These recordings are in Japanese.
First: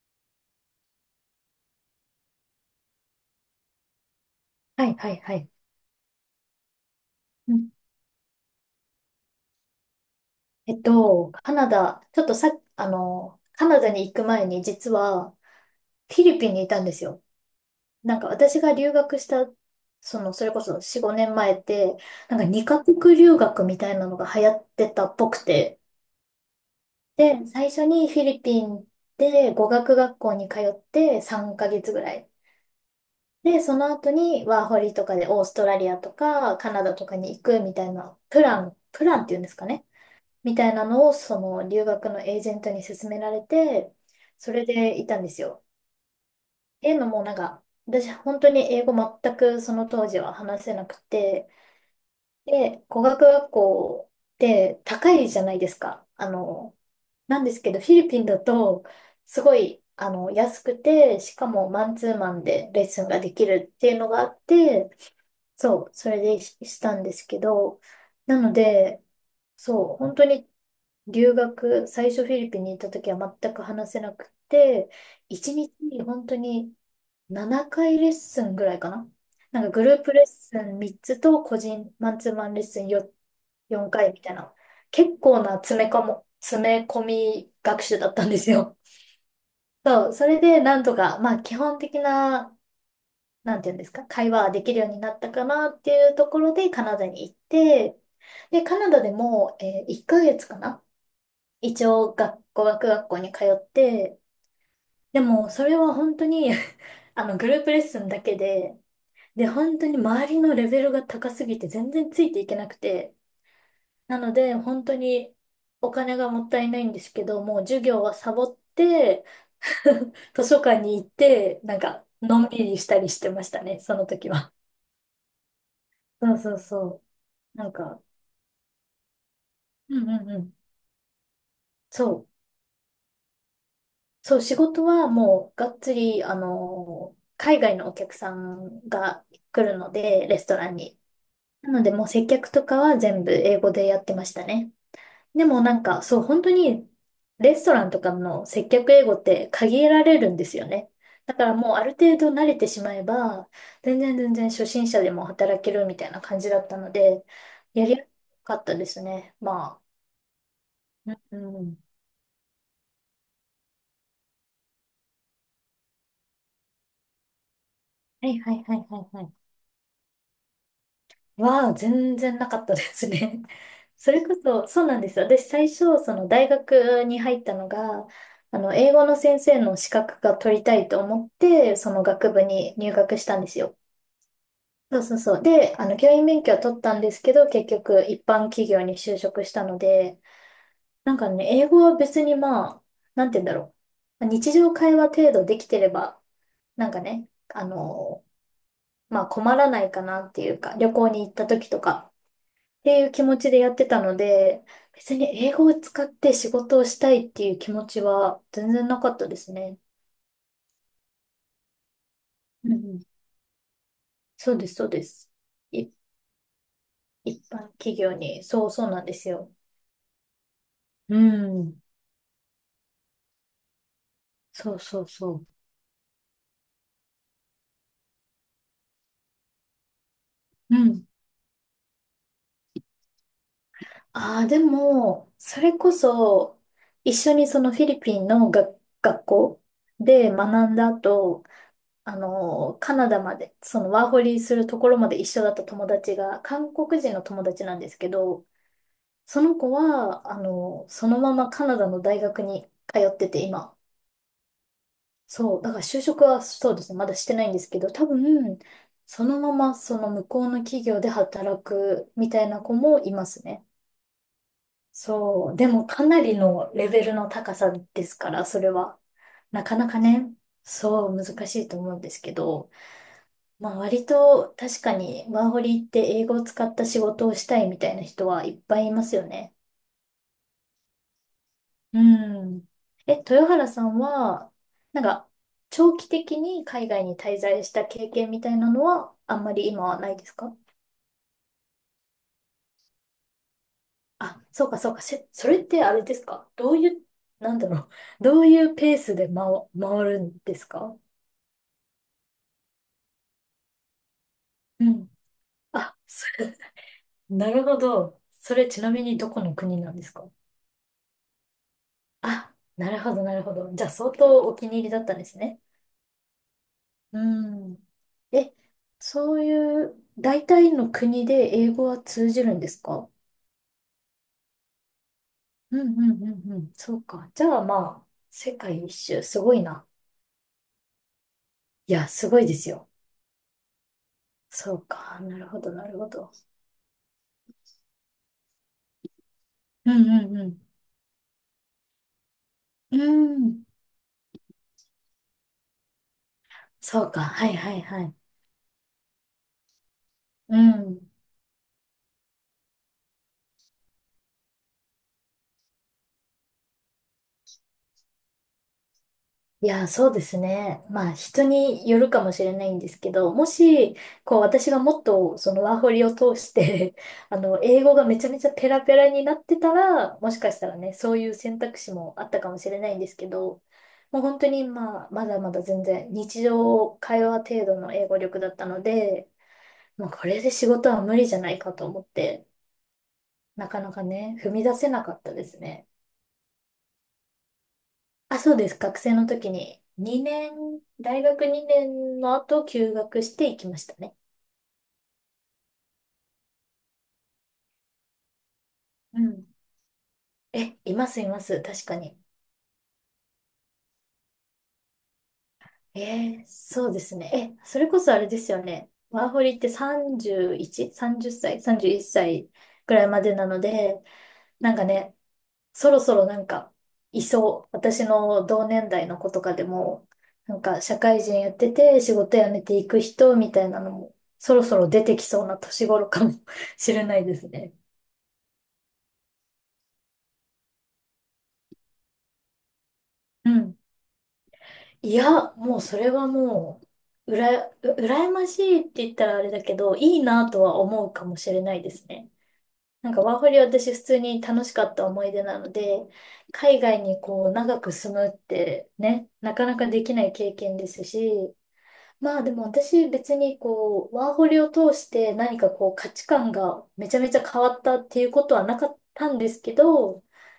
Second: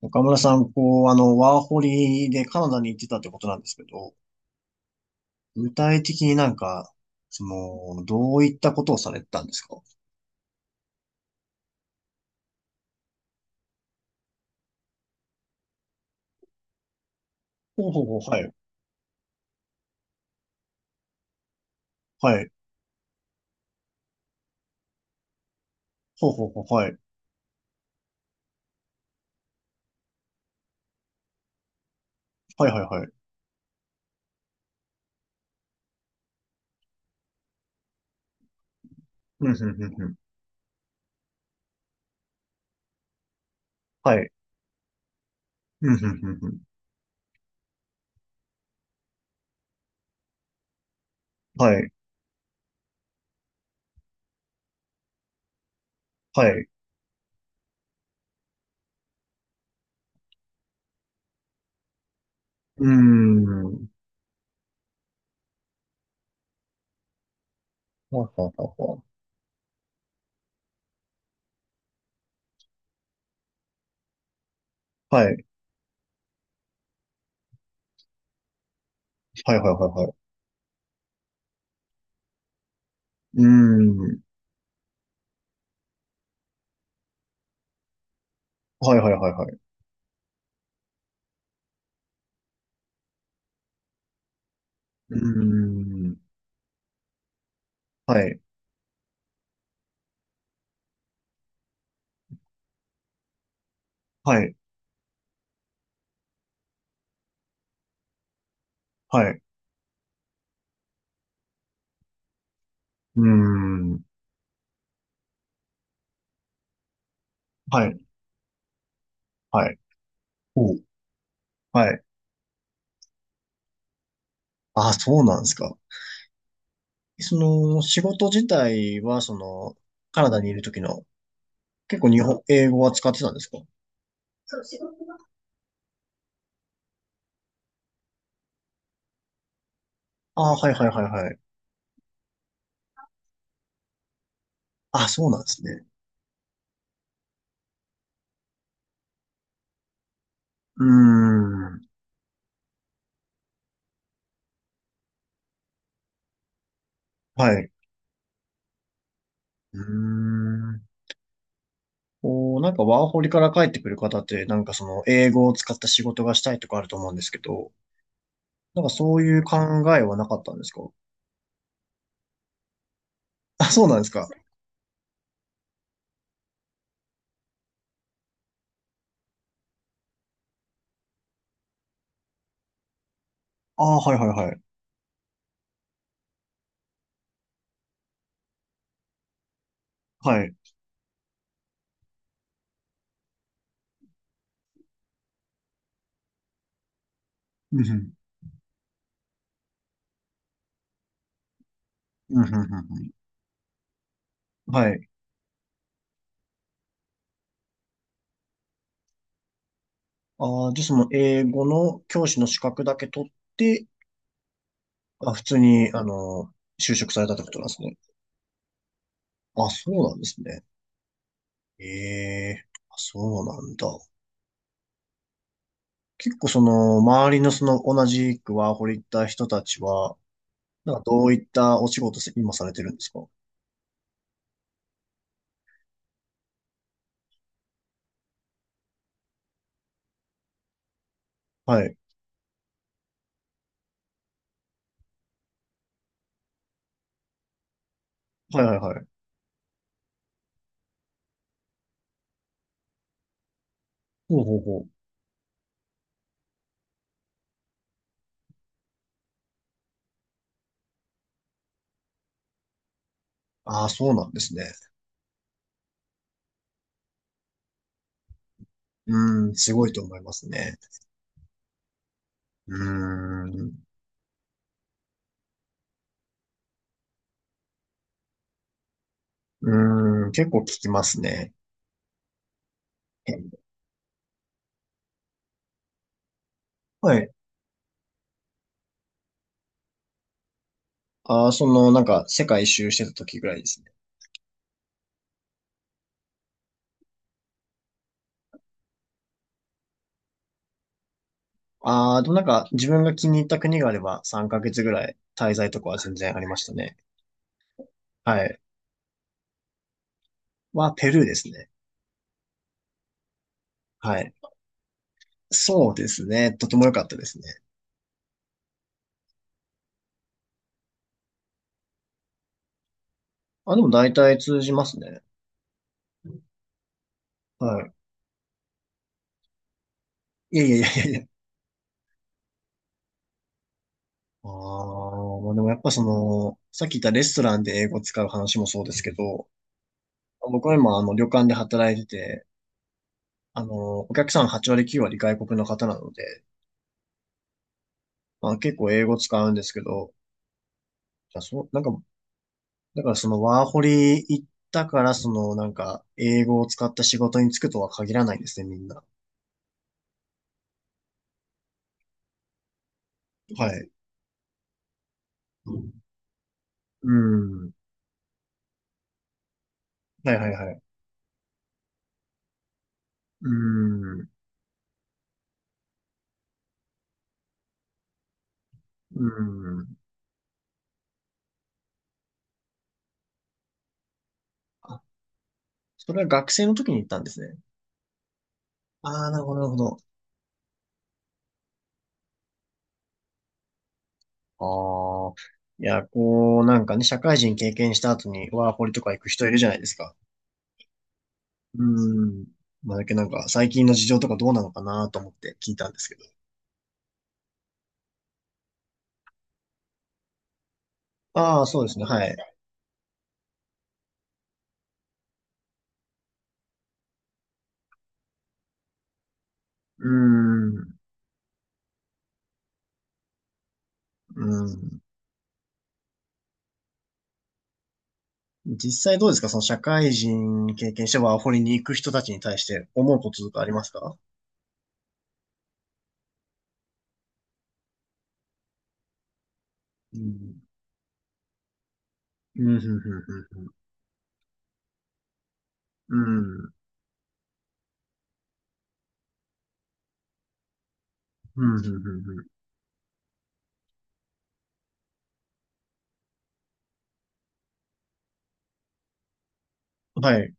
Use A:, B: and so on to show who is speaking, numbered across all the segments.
A: 岡村さん、こう、ワーホリでカナダに行ってたってことなんですけど、
B: はい、はい、はい。
A: 具体的になんか、そ
B: うん、
A: の、どういったことをされてたんですか？ほ
B: カナダ、ちょっとさ、カナダに行く前に実はフィリピンにいたんですよ。
A: うほう
B: な
A: ほ
B: んか
A: う、はい。
B: 私が留学した、それこそ4、5年前って、な
A: は
B: んか
A: い。
B: 2カ国留学みたいなのが流行ってたっぽくて。
A: ほうほうほう、はい。
B: で、最初にフィリピンで語学学校に通って3ヶ月ぐらい。
A: はいはいはい。
B: で、その後にワーホリとかでオーストラリアとかカナダとかに行くみたいなプランっていうんで
A: うん、
B: すか
A: ふんふ
B: ね。
A: んふん。
B: みたいなのを、その留学のエージェントに勧められて、
A: はい。
B: それでいたんですよ。
A: うん、ふんふんふん。
B: っていうのも、なんか、私、本当に英語全くその当時は話せなくて、
A: はい。
B: で、語学学校って高いじゃないですか。
A: はい。
B: なんですけど、フィリピンだと、すごい、安くて、しかもマンツーマンでレ
A: う
B: ッ
A: ー
B: スンがで
A: ん。
B: き
A: は
B: るっ
A: い
B: ていうのがあって、そう、それでししたんですけど、
A: はい
B: な
A: はい
B: の
A: はい。
B: で、そう、本当に留学、最初フィリピンに行った時は全く話せなくて、
A: はい。
B: 一日にちに本当に7回レッスンぐらいかな。
A: はい
B: な
A: は
B: んか
A: い
B: グ
A: は
B: ルー
A: いは
B: プ
A: い。
B: レッスン3つと個人マンツーマンレッスン4、
A: うー
B: 4回
A: ん。
B: みたいな。結構な詰め込み学習だったんですよ。
A: はいはいはいはい。
B: そう、それでなんとか、まあ基本的な、なんていうんですか、会話はできるようにな
A: うー
B: ったかなっていう
A: ん。
B: ところでカナダに行って、
A: はい。
B: で、カナダでも、1ヶ月かな、一応語学学校に通って、
A: はい。
B: でもそれは本当に あのグループレッスンだけで、
A: はい。
B: で本当に周りのレベルが高すぎて全然ついていけなくて、
A: うーん。
B: なので本当にお金がもったいないんですけど、もう授
A: はい。
B: 業はサボって
A: はい。
B: 図書
A: ほ
B: 館
A: う。
B: に行って、なん
A: はい。
B: かのんびりしたりしてましたね、その時は。
A: あ、そうなんですか。
B: そうそうそ
A: そ
B: う。なん
A: の、
B: か、
A: 仕事自体は、その、
B: うんう
A: カナ
B: んう
A: ダにい
B: ん。
A: る時の、結構
B: そ
A: 日本、
B: う。
A: 英語は使ってたんですか？
B: そう、仕
A: そう、仕
B: 事
A: 事
B: は
A: が。
B: もうがっつり、海外のお客さんが来るので、レス
A: あ
B: ト
A: ー
B: ラ
A: はい
B: ン
A: はい
B: に。
A: はいはい。
B: なので、もう接客とかは全部英語でやってましたね。
A: あ、そうなん
B: で
A: で
B: も
A: す
B: なん
A: ね。
B: か、そう、本当にレストランとかの接客英語って限られるんですよ
A: うー
B: ね。だからもうあ
A: ん。
B: る程度慣れてしまえば、全然全然初心者でも働けるみたいな感じだったので、
A: はい。
B: やりやすかったですね。
A: う
B: ま
A: ーん。
B: あ。うん。
A: こう、なんかワーホリから帰ってくる方って、なんかその英語を使った仕事がしたいとかあると思うんですけど、
B: はいはいはい
A: なんか
B: は
A: そ
B: い
A: う
B: はい。
A: いう考えはなかったんですか？
B: は全然なかったですね。
A: あ、そうな んです
B: それ
A: か。
B: こそ、そうなんです、私最初、その大学に入ったのが、英語の先生の資格が取りたいと思って、その学部に入学したんですよ。
A: ああ、はいはいはい。
B: そうそうそう。で、教員免許は取ったんですけど、結局一般企業に就職したので、
A: はい。
B: なんかね、英語は別にまあ、なんて言うんだろう。日常会話程度できてれば、なんかね、
A: うんふん。
B: まあ困らないかなっていうか、旅行に行った時とか、
A: うんふんふ
B: っ
A: んふ
B: てい
A: ん。
B: う気持ちでやってたので、
A: はい。
B: 別に英語を使って仕事をしたいっていう気持ちは全然なかったですね。
A: ああ、じゃあその英語の教師の資
B: うんう
A: 格だけ
B: ん。
A: 取って、
B: そうです、そうです。
A: あ、普通
B: い、
A: に、就職されたって
B: 一
A: ことなん
B: 般
A: です
B: 企
A: ね。
B: 業に。そうそうなんですよ。
A: あ、そうなんですね。
B: うん。
A: ええ、あ、そうなんだ。
B: そうそうそう。
A: 結構その、周りのその、同じくワーホリ行った人たちは、
B: う
A: なんか
B: ん。
A: どういったお仕事せ今されてるんですか？
B: ああ、でも、それこそ、一緒にそのフィリピンの学校で学んだ後、
A: はい。
B: カナダまで、そのワーホリするところまで一緒だった友達が、韓国人の友達なんですけど、
A: はいはいはい。
B: その子は、そのままカナダの大学に通ってて、今。
A: ほうほうほう。
B: そう、だから就職はそうですね、まだしてないんですけど、多分、そのままその向こうの企業で働くみたいな子もいますね。
A: ああ、そうなんですね。
B: そう、でもかなりのレベルの高さですから、それは。
A: うーん、
B: な
A: す
B: か
A: ご
B: な
A: い
B: か
A: と思いま
B: ね、
A: すね。
B: そう、難しいと思うんですけど、
A: うーん。
B: まあ割と確かにワーホリって英語を使った仕事をしたいみたいな人はいっぱいいますよね。
A: うーん、結構聞きますね。
B: うん。え、豊
A: え、
B: 原さんは、なんか、長期的に海外
A: は
B: に
A: い。
B: 滞在した経験みたいなのは、あんまり今はないですか？
A: ああ、その、なんか、世界一周してた時ぐらいですね。
B: あ、そうかそうか。それってあれですか？どういう、なんだろう。どういうペースで回るんですか？
A: ああ、でもなんか自分が気に入った国があれば3ヶ月ぐ
B: う
A: ら
B: ん。
A: い滞在とか
B: あ、
A: は全
B: そ
A: 然あり
B: れ、
A: ましたね。
B: なるほど。
A: は
B: そ
A: い。
B: れちなみにどこの国なんですか？
A: は、ペルーですね。
B: あ、なるほど、なるほど。じゃあ相
A: はい。
B: 当お気に入りだったんですね。
A: そうですね。とても良かった
B: う
A: ですね。
B: ん。え、そういう、大体の国で英語は通じるんですか？
A: あ、でも大体通じますね。
B: うんうんうんうん。そうか。じゃあ
A: はい。
B: まあ、世界一周、すごいな。
A: いやいやいやいやいや。
B: いや、すごいですよ。
A: あ
B: そうか。な
A: あ、
B: る
A: まあで
B: ほ
A: も
B: ど、
A: やっ
B: な
A: ぱ
B: る
A: そ
B: ほど。
A: の、さっき言ったレストランで英語使う話もそうですけど、
B: うんう
A: 僕
B: ん
A: は今旅館で働いてて、
B: うん。うん。
A: お客さん8割9割外国の方なので、
B: そうか。はいはいはい。
A: まあ結構英語使うんですけど、
B: うん。
A: じゃあそう、なんかだからそのワーホリ行ったから、そのなんか英語を使った仕事に就くとは限らないですね、みんな。
B: いや、そうですね。まあ、人によるかもしれないんですけど、も
A: はい。
B: し、こう、私がもっと、そのワーホリを通して
A: う ん。
B: 英語がめちゃめちゃペラペラになってたら、も
A: はい
B: し
A: はい
B: かした
A: は
B: ら
A: い。
B: ね、そういう選択肢もあったかもしれないんですけ
A: う
B: ど、もう
A: ん。
B: 本当に、まあ、まだまだ全然、日常会話程度の英語力だったの
A: う
B: で、
A: ん。
B: もうこれで仕事は無理じゃないかと思って、なかなかね、踏み出せ
A: あ、
B: なかったですね。
A: それは学生の時に行ったんですね。
B: あ、そうです。学
A: あ
B: 生の
A: あ、なる
B: 時
A: ほど、なるほ
B: に
A: ど。
B: 2年、大学2年の後休学して行きましたね。
A: ああ。いや、こう、なんかね、社会人経験した後にワーホリとか
B: う
A: 行く人
B: ん。
A: いるじゃないですか。
B: え、いますいます。
A: う
B: 確かに。
A: ん。まあ、だけどなんか最近の事情とかどうなのかなと思って聞いたんですけど。
B: そうですね。それこそあれですよね。ワーホリって 31? 30歳
A: ああ、そうですね、
B: ?31
A: はい。
B: 歳くらいまでなので、なんかね、そろそろなんか、いそう。私の同年代の子とかでも、
A: う
B: なんか
A: ん。
B: 社会人やってて仕事辞めていく人みたいなのも、
A: う
B: そろそろ
A: ん。
B: 出てきそうな年頃かも しれないですね。
A: 実際どうですか、その社会人経験してワーホリに行く人たちに対して思うことと
B: う
A: かあり
B: ん。
A: ますか？
B: いや、もうそれはもう、うら、う羨ましいって言ったらあれだけど、い
A: う
B: いな
A: ん。
B: とは思うかもしれないですね。
A: うん、う
B: なんかワー
A: ん、
B: ホリは私普通に楽しかった思い出なので、
A: うん、うん。
B: 海外にこう長く住むってね、なかなかできない経験ですし、
A: うん、うん、うん、うん。
B: まあ
A: ん、
B: でも私別にこう、ワーホリを通して何かこう価値観がめちゃめちゃ変わったっていうことはなかったんですけ
A: ふ
B: ど、
A: ん、はい。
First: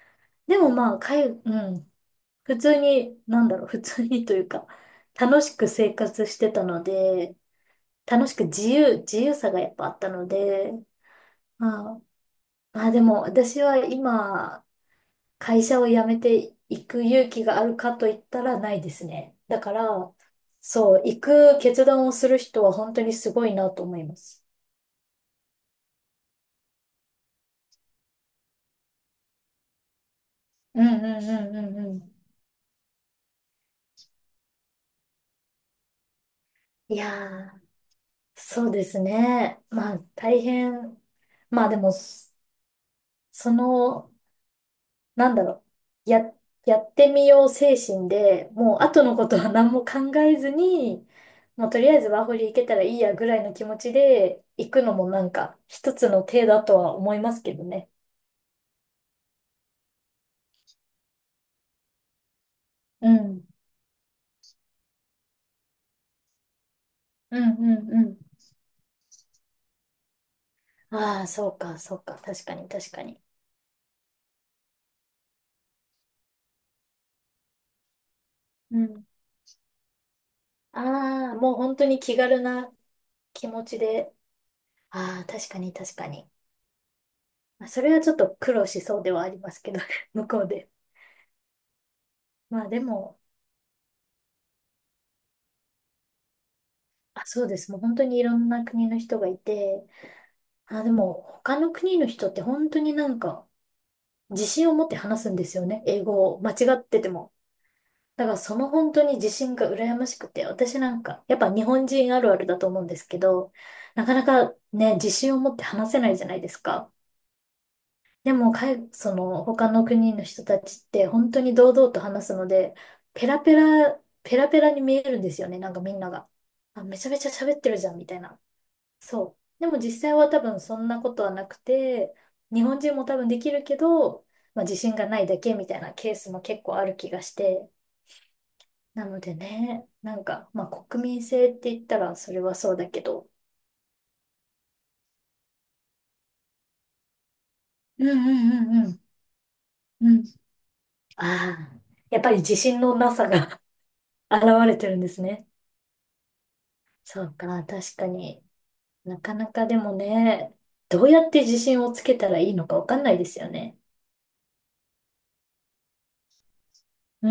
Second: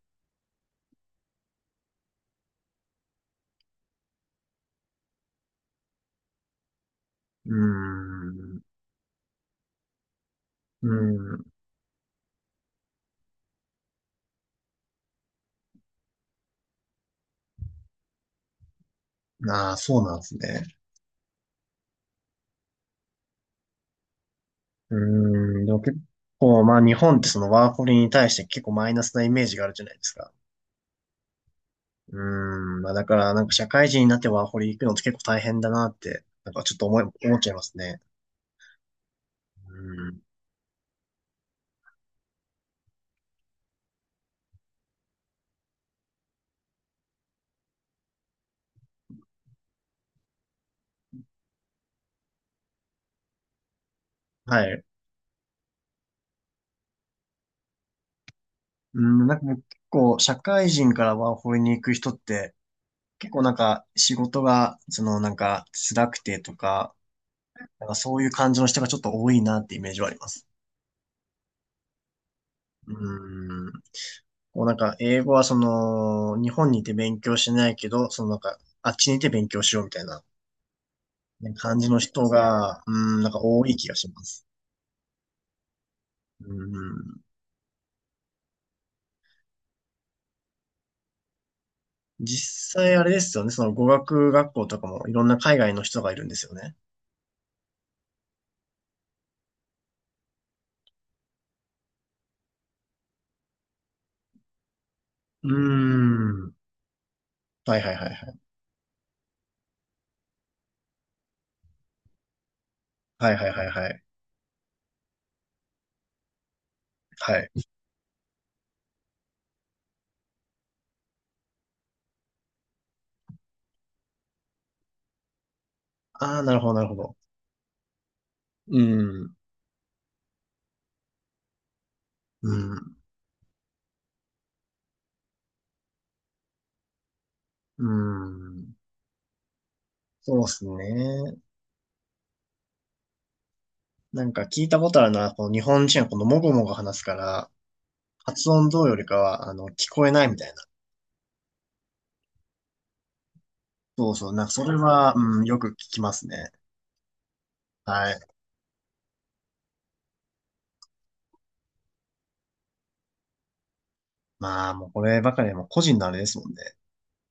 B: でもまあ、うん、普通に、なんだろう、普通にというか、楽しく生活してたので、
A: う
B: 楽しく
A: ん。
B: 自由さがやっぱあったので、
A: う
B: まあ、まあでも私は今、会社を辞めていく勇気があるかと言ったらないですね。
A: ん。
B: だ
A: あ
B: か
A: あ、そう
B: ら、
A: なんですね。
B: そう、行く決断をする人は本当にすごいなと思います。
A: うん。でも結構、まあ日本ってそのワーホリに対して結構マイナスなイメージがあるじゃないですか。
B: うんうんうんうんう
A: うん。まあだからなんか社会人になってワーホリ行くのって結構大変だなって、なんかちょっと
B: ん。い
A: 思っちゃ
B: や
A: いま
B: ー、
A: すね。
B: そうですね。まあ
A: うん。
B: 大変。まあでも、その、なんだろう、や、やってみよう精神で、もう後のことは何も考えずに、もうとりあえずワーホリ行けたらいいやぐらいの気持ちで
A: は
B: 行
A: い。
B: くのもなんか一つの手だとは思いますけどね。
A: うん、なんかもう結構社会人からワーホリに行く人って
B: う
A: 結構
B: ん。
A: なんか仕事がそのなんか辛くてとか、
B: うんう
A: なんか
B: ん
A: そ
B: う
A: ういう感じの人がちょっと多いなってイメージはあります。
B: ん。ああ、そうか、そうか。確かに、確かに。
A: うん。こうなんか英語はその日本にいて勉強しないけど、そのなんか
B: う
A: あっ
B: ん。
A: ちにいて勉強しようみたいな
B: ああ、
A: ね
B: もう本
A: 感
B: 当
A: じの
B: に気
A: 人
B: 軽な
A: が、うん、なんか
B: 気持
A: 多い
B: ち
A: 気がし
B: で。
A: ます。
B: ああ、確かに、確かに。
A: うん。
B: まあ、それはちょっと苦労しそうではありますけど、向こうで。まあ
A: 実
B: で
A: 際あれで
B: も、
A: すよね、その語学学校とかもいろんな海外の人がいるんですよね。
B: あ、そうです。もう本当にいろんな国の人がいて、あ、でも他の国の人って本当になんか自信を持って話すんで
A: う
B: すよね。英語を
A: ん。
B: 間
A: は
B: 違ってても。
A: いはいはいは
B: だから
A: い。
B: その本当に自信が羨ましくて、私なんか、やっぱ日本人あるあるだと思うんですけ
A: はいはい
B: ど、
A: はいはい。
B: なかなかね、自信を持って話せないじゃないですか。
A: はい。
B: でも、その他の国の人たちって本当に堂々と話すので、ペラペラ、ペラペラに見えるんですよね。なんかみんなが。
A: ああ、なるほど、な
B: あ、
A: るほ
B: めちゃ
A: ど。
B: めちゃ喋ってるじゃん、みたいな。
A: うん。
B: そう。でも実際は多分そんなことはなくて、
A: う
B: 日本
A: ん。
B: 人も多分できるけど、まあ、自信がないだけみたいなケースも結構ある気がして。
A: うん。
B: なのでね、なん
A: そうで
B: か、ま
A: す
B: あ国民
A: ね。
B: 性って言ったらそれはそうだけど。
A: なんか聞いたことあるのは、この日本人はこのもごもご話すから、
B: うんう
A: 発音
B: んう
A: ど
B: んう
A: うよりか
B: ん。
A: は、聞こえ
B: う
A: な
B: ん。
A: いみたいな。
B: ああ、やっぱり自信のなさが
A: そうそ う。な
B: 現
A: んかそれ
B: れてるんで
A: は、
B: す
A: うん、
B: ね。
A: よく聞きますね。
B: そうか、確か
A: はい。
B: に。なかなかでもね、どうやって自信をつけたらいいのかわかんないですよね。
A: まあ、もうこればかりはもう個人のあれですもんね。
B: う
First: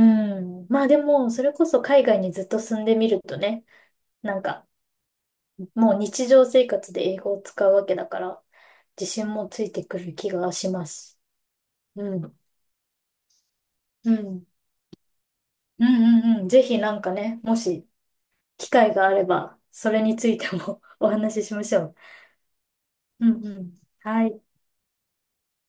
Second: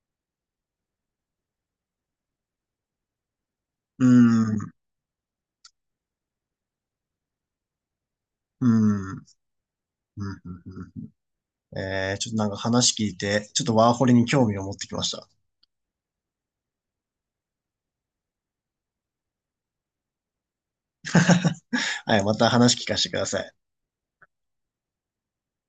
B: ん。まあでも、それこそ海外にずっと住んでみるとね、
A: う
B: なんか、
A: ん。
B: もう日常生活で英語を使うわけだから、
A: う
B: 自
A: ん。
B: 信もついてくる
A: う
B: 気
A: ん
B: がしま
A: うん
B: す。
A: うん、え
B: う
A: ー、ちょっと
B: ん。
A: なんか話聞いて、ちょっとワーホ
B: う
A: リに興
B: ん。
A: 味を持ってきました。
B: うんうんうん。ぜひなんかね、もし機会があれば、それについても お話ししましょう。
A: はい、また話聞かせてくだ
B: う
A: さ
B: んう
A: い。
B: ん。はい。